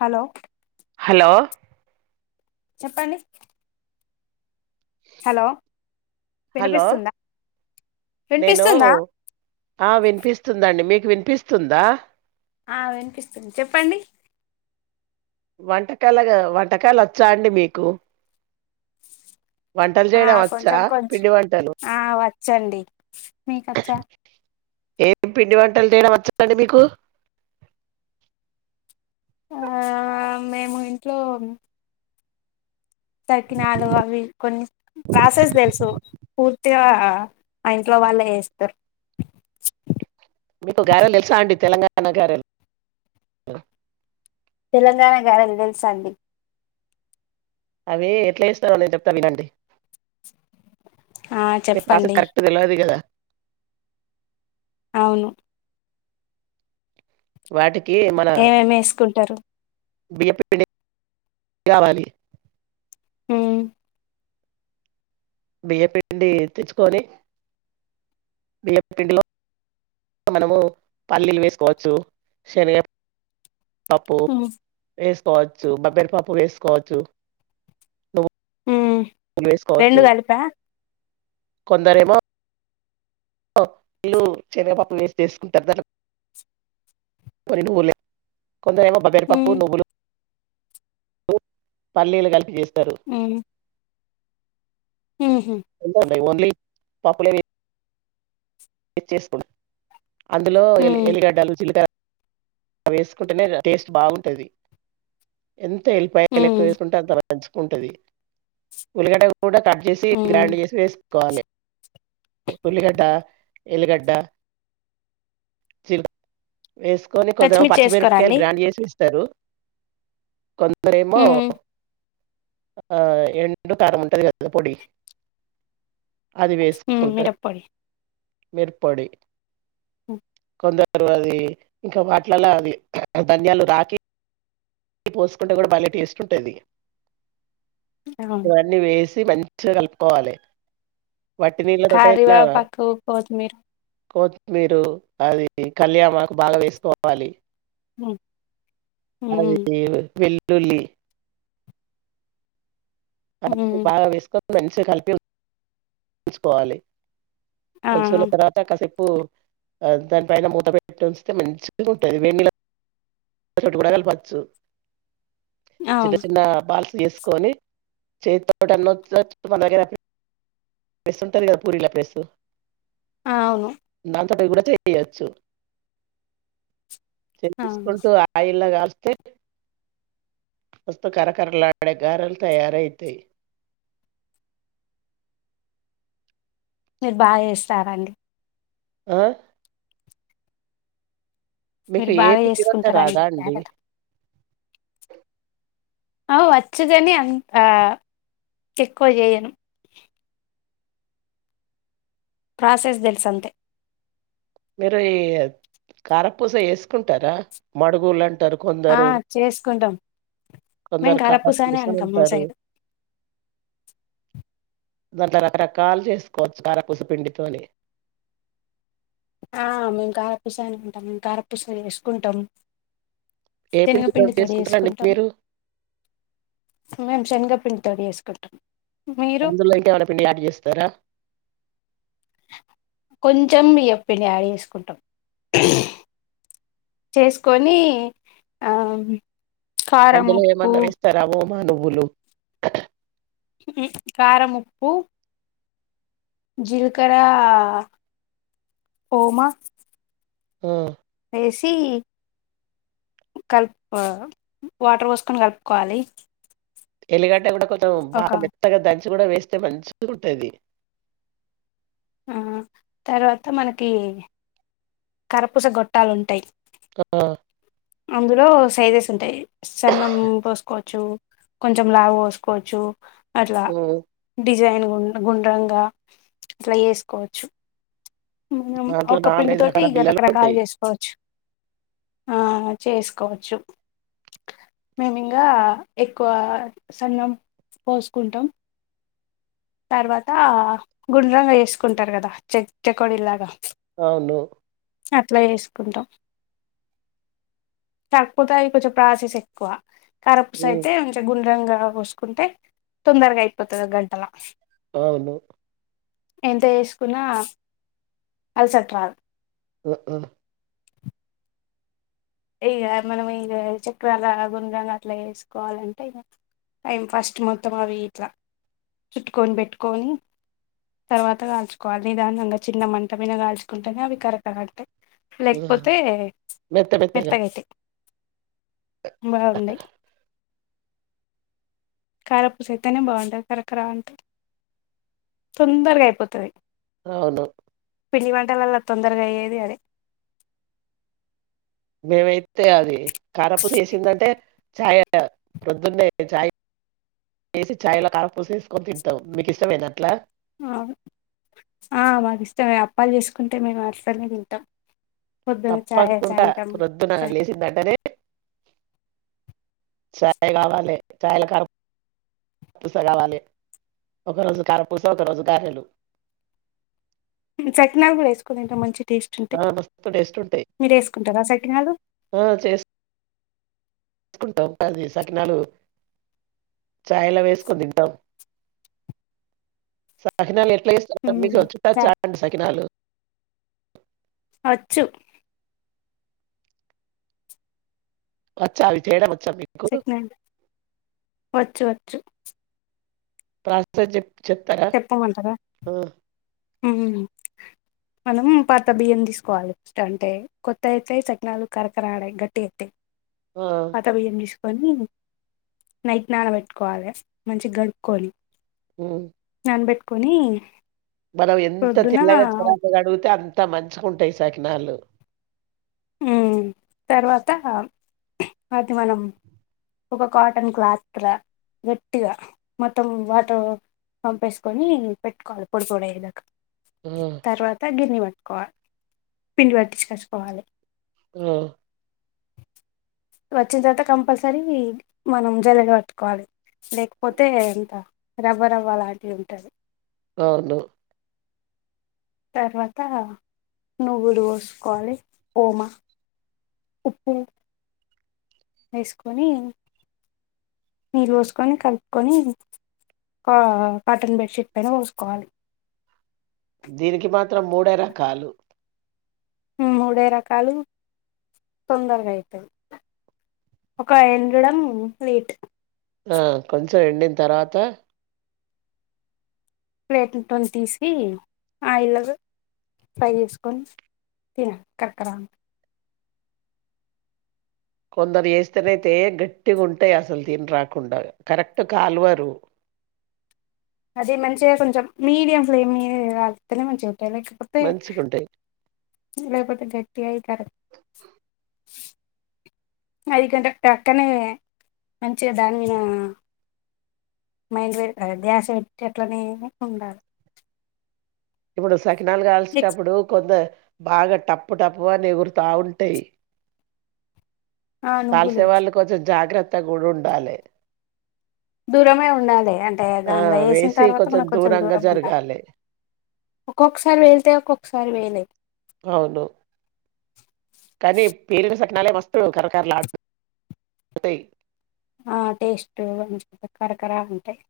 Hello hello [inaudible] చెప్పండి hello hello వినిపిస్తుందా నేను వినిపిస్తుందా ఆ వినిపిస్తుందండి మీకు వినిపిస్తుందా ఆ వినిపిస్తుంది చెప్పండి వంటకాలుగా వంటకాలు వచ్చా అండి మీకు వంటలు ఆ చేయడం వచ్చా పిండి వంటలు చండి మీకచ్చా ఏం పిండి వంటలు చేయడం వచ్చందండి మీకు ఆ మేము ఇంట్లో సకినాలు అవి కొన్ని ప్రసెస్ తెలుసు పూర్తి పగా ఆ ఇంట్లో వాళ్ళే ఏస్తారు మీకు గారల్ తెల్సా అండి తెలంగా గాన గారెలు తెలంగాణ గార తెలిసంది అవి ఎట్లా ఇస్తాను నేను చెప్తాను లేదండి ఆ మీ ప్రాసెస్ చెప్పండి కరెక్ట్ తెలివది కదా అవును వాటికి ఏమేమి వేసుకుంటారు బిపీడి కావాలి అ బియ్య పిండి తెచ్చుకొని బియ్య పిండిలో మనము పల్లీలు వేసుకోవచ్చు శనగ పపు ఉమ్ ఫేస్కోచ్ సోంపప్పిడి పప్పు వేసుకోవచ్చు నువ్వు ఉమ్ పూలు రెండు వేసుకోవచ్చు కలిపా కొందరేమో పప్పలో శనగప్పు వేస్ చేసుకుంటారు దానికి ఆ రెండు ఊర్లే కొందరు ఏమో బబేరుపప్పు ఉమ్ నువ్వులు పల్లీలు కలిపి చేస్ హ్మ్ హ్మ్ హు ఓన్లీ పాప్పులే ఎ చేసుకుం అందులో ఎలి ఉమ్ ఎల్లిగడ్డలు జిలకర అవేసుకుంటేనే టేస్ట్ బాగుంటది ఎంత వెల్లిపాయ ఉమ్ లెక్కువేసుకుంటే అంత బా ఉల్లిగడ్డ కూడా కట్ చేసి ఉమ్ గ్రైండ్ చేసి వేస్ కోలే ఉల్లిగడ్డ ఎల్లిగడ్డ చిల్ వేసుకొని కొద్దిగా పచ్చిమిర్చి వేసుకోరా పచ్చిమిరపకాయలు అండి గ్రాండ్ చేసి టరు కొం దరేమో హ్మ్. ఆ ఎండు కారముంటది గదా పొడి అదివే ప్చ్ మ్మ్ మిరప్పొడి మీర్పొడి మ్మ్ కొందరు అది ఇంకా వాట్లలో అది ధన్యాలు రాకి ఇది పోసుకుంటే కూడా భలే టేస్ట్ ఉంటాది అవును. ఇవన్నీ వేస్ మంచిగా కలుపుకోవాలి వట్టి నీళ్ళతోటైనా కర్వేపాకు కొత్ మీర్ మీరు అది కల్యాణక్ బాగా వేసుకోవాలి మ్ హ్మ్ వెల్లులి హ్మ్. బాగా వేస్కో మంచి గా కలిపించుకోవాలి ఆ! ఉంచుకున్న తర్వాత కాసేపు ప్పు దాని పైన మూత పెట్టి ఉంచితే మంచి గా ఉంటుంది వేడి నీళ్ల తో చోట్ కూడా కలపచ్చు చిన్న అవును. చిన్న బాల్ చేసుకొని చేతితోటి అన్న వత్తచ్ మన దగ్గర ప్లస్ ఉంటది కదా పూరీల ప్లస్ అవును ఉత్తది కూడా చేపియచ్చు అవును. చేపిచ్చుకుంటూ ఆ ఇల్లాగాల్చ మస్తు కరకరలాడే గారెలు తయారయితాయి మీరు బాగా చేస్తారండి ఆ మీకు మీరు ఏ బాగా పిండి వంట చేసుకుంటారండి రాదా అండి క్యారెట్. అ వచ్చదని అంత ఆ ఎక్కువ చేయను ప్రాసెస్ తెలుసంతే మీరు ఈ కారపూస వేసుకుంటారా మడుగులు అంటారు ఆ కొందరు చేసుకుంటాం మేము కొందరు కారపూస అనే అంటాం మా అంటారు సైడ్ దాంట్లో రకరకాలు చేసుకోవచ్చు కారపుస పిండితోని ఆ మేము కారపూస అని అంటాం మేము కారపూస చేసుకుంటాం ఏ పిండితో శనగపిండి తోటి చేసుకుంటారండి వేసుకుంటాం మీరు మేము శనగ పిండితో చేసుకుంటం అందులోఇంకా ఏమైనాపిండి యాడ్ చేస్తారా కొంచెం బియ్యం పిండి యాడ్ చేసుకుంటాం చేసుకొని ఆ కారం అందులో ఉప్పు ఏమన్నా వేస్తారా ఓమ్ నువ్వులు కారం, ఉప్పు జిలకర్ర, ఒమా ఉ వేసి కలుపు వాటర్ పోసుకొని కలుపుకోవాలి ఎలిపెంట కూడా ఒక బాగా మెత్తగా దంచ్ చి కూడా వేస్తే మంచిగా ఉంటది ఆ తర్వాత మనకి కారాపుస గొట్టాలు ఉంటాయి ఆ అందులో సైజెస్ ఉంటాయి సన్నము పోసుకోవచ్చు కొంచెం లావ్ పోసుకోవచ్చు అట్లా ఉమ్, డిజైన్ కూ గుండ్రంగా అట్లా వేసుకోవచ్చు మనం దాంట్లో ఒక పిండి నాలుగైదు తోటి రకాల ఇగ బిల్లలు ఉంటాయి రకరకాలు చేసుకోవచ్చు ఆ చేసుకోవచ్చు మేము ఇంగ ఎక్కువ సన్నం పోసుకుంటాం తర్వాత గుండ్రంగా జేసుకుంటారు కదా చె చెకోడిల్లాగా అవును అట్లా జే సుకుంటాం కాకపోతే అది కొంచెం ప్రాసెస్ ఎక్కువ కారాప్పూస హ్మ్. అయితే కొంచం గుండ్రంగా పోసుకుంటే తొందరగా అయిపోతది గంటల అవును ఎంత జేసుకున్నా అలసట రాదు ఉ ఇగ మనం ఇగ చెక్రాళ్లాగ గుండ్రంగా అట్లా జేసుకోవాలంటే ఇక టైం ఫస్ట్ మొత్తం అవి ఇట్లా చుట్టుకొని పెట్టుకొని తర్వాత కాల్చుకోవాలి నిదానంగా చిన్న మంటపైన కాల్చుకుంటేనే అవి కరకరా అంటాయి హ్మ్. లేకపోతే మెత్త మెత్తగా. మెత్తగైతాయ్ బాగున్నాయి కారపూస అయితేనే బాగుంటది కరకరా అంటాది తొందరగా అయిపోతుంది అవును పిండి వంటలల్ల తొందరగా అయ్యేది అదే మేమైతే అది కారాపూసి యేసిందంటే చాయ ప్రొద్దున్నే చాయ్ వేసి చాయ్లో కారపూసి వేసుకొని తింటాం మీకు ఇష్టమేనా అట్లా ఆ మాకు ఇష్టంమే అప్పాలు జేసుకుంటే మేము అట్లనే తింటాం పొద్దున్న చాయ తప్పకుండా సాయంత్రం ప్రొద్దున చాయ్ లేసిందంటనేే చాయ్ కావాలే చాయల కారాపూస కావాలే ఒకరోజు కారాపూస ఒక రోజు గారెలు సకినాలు గూడా యేసుకోని దింటాం మంచిగా ఆ! టేస్టుంటాయ్ మస్తు టేస్టుంటాయి. మీరు వేసుకుంటారా సకిలాలు వేసుకుంటాం అది సకినాలు చాయలా వేసుకొని తింటాం సకినాలు ప్లేస్ మీచ్చ హ్మ్ చుట్టా చ చాండి సకినాలు వచ్చు వచ్చా అవి చేయడం వచ్చా మీకు? సకినాలు హ వచ్చు వచ్చు ప్రస్త చెప్ చెప్తారా చెప్పమంటారా ఆ ఉ మనం పాత బియ్యం తీసుకోవాలి అంటే కొత్త అయితే సకినాలు కరకరాడాయి గట్టి అవుతాయి ఆ పాత బియ్యం తీసుకో కొని నైట్ నానబెట్టుకోవాలే మంచి గడుక్కొని ఉ కన్బెట్టుకోని మనం ఎంత తిన్న కానీ [unintelligible] కడుగుతే అం త మంచిగుంటయి సకినాళ్లు. మ్మ్ తర్వాత అది మనం ఒక కాటన్ క్లాత్ లా గట్టిగ మొత్తం వాటర్ పంపేసుకొని పెట్టుకోవలి పొడి పొడేయేదాకా. ఆ తర్వాత గిర్ని ప కొవ పిండి పట్టిచ్చికచ్చుకోవాలి. ఆ వచ్చిన తర్వాత కంపల్సరీ మనం జల్లెడ పట్టుకోవాలి లేకపోతే అంతా రవ్వ రవ్వ లాంటిది ఉంటది. అవును తర్వాత నువ్వులు పోసుకోవాలి ఓమ ఉప్పు ఏస్కొని నీళ్లు ఓస్కొని కల్పుకొని కాటన్ బెడ్షీట్ పైన పోసుకోవాలి. దీనికి మాత్రం మూడే రకాలు మూడే రకాలు తొందరగా అయితది ఒక ఎండడం లేట్ ఆ కొం చం ఎండిన తర్వాత ప్లేట్లతోని తీసి ఆయిల్ల ఫ్రై చేసుకొని తినాల కరకరా అని కొందరు చేస్తేనైతే గట్టిగుంటయి అసలు తిన్రాకుండా కరెక్ట్ కాలువరు. అది మంచిగ కొంచెం మీడియం ఫ్లేమ్ మీద కాల్తెనె మంచిగ టది లేకపోతే మంచిగుంటాయి. లేపోతే గ తీ అయి [unintelligible] హై కంటే పక్కనే మంచిగ దాని మీద మైండ్ పె ధ్యాస పెట్టి అట్లనే ఉండాలి. ఇపుడు సకినాల్ నెక్స్ట్ కాల్సెటప్పుడు కొంద బాగ టప్పు టప్పు అని ఎగురుతా ఉంటాయి. ఆ నువ్వులు కాల్సే వాళ్ళు కొంచం జాగ్రత్ త్తగా గుడుండాలి దూరమే ఉండాలే అంటే దాన్లో ఏసిన తర్వాత మనం కొంచెం దూరంగా ఉండాలి. ఒక్కొక్కసారి పేళ్తయ్ ఒక్కొక్కసారి పేళయ్. అవును కానీ పేలిన సట్నాలే మస్తు కరకరలాడు తయి ఆ టేస్ట్ మంచి కరకరా అంటయి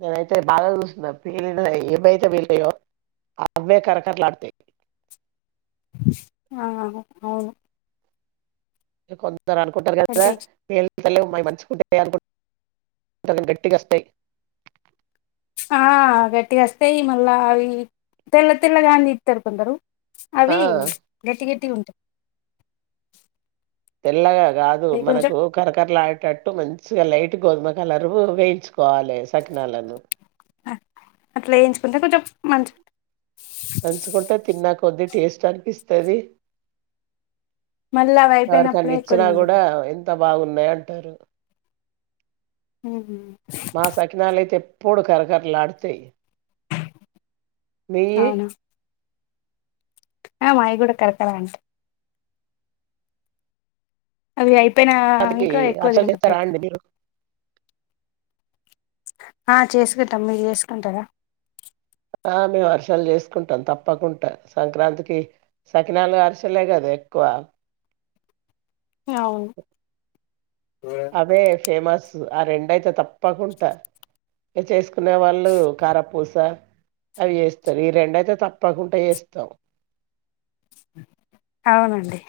నేనైతే బాగా చూస్తున్నా పేలినై ఏవి అయితే పేలినయో అవే కరకరలాడుతయి. ఆ అవును ఎ కొం అందరు అనుకుంటరు కదా అంటే పేల్ ఈ పల్లేం మాయి మంచిగుంటాయి అనుకు [inaudible] గట్టిగా వస్తాయి ఆ గట్టిగ అస్తయి మళ్ళా అవి తెల్ల తెల్లగా అని జేత్తరు కొందరు. ఆ అవి గట్టి గట్టిగా ఉం [unintelligible] తెల్లగా కాదు మనకు కరకరలాడేటట్టు మంచిగా లైట్ గోధుమ కలర్ వేయించుకోవాలి సకినాలను అ అట్లా వేయించుకుంటే కొంచెం మంచి నంచుకుంటే తిన్నాక్కు కొద్ది టేస్ట్ అనిపిస్తది మళ్ళ అవి అయిపోయినప్పుడే ఎవరికన్నా ఎక్కువ ఇచ్చినా కూడా దిండిపో ఎంత బాగున్నాయి అంటారు హ్మ్ మా సకినాలయితే పూడు కరకరలాడతయి మీయి ఆ మాయిగూడ కరకరా అంట అవి అయి పోనా వాటికి ఇంకా ఎక్కువ అట్లా తిన చేస్తారా బుద్దిఅయిద్ది అండి మీరు ఆ చేసుకుంటాం మీరు చేసుకుంటారా ఆ మేము అరిసెలు చేసుకుంటాం. తప్పకుంట సంక్రాంతికి సకినాలు అరిసెలే కదె ఎక్కువ అవును అవే ఫేమస్ ఆ రెండయితే తప్పకుంట చేసుకునే వాళ్ళు కారప్పూస అవి చేస్తారు. ఈ రెండయితే తప్పకుంట చేస్తాం. అవునండి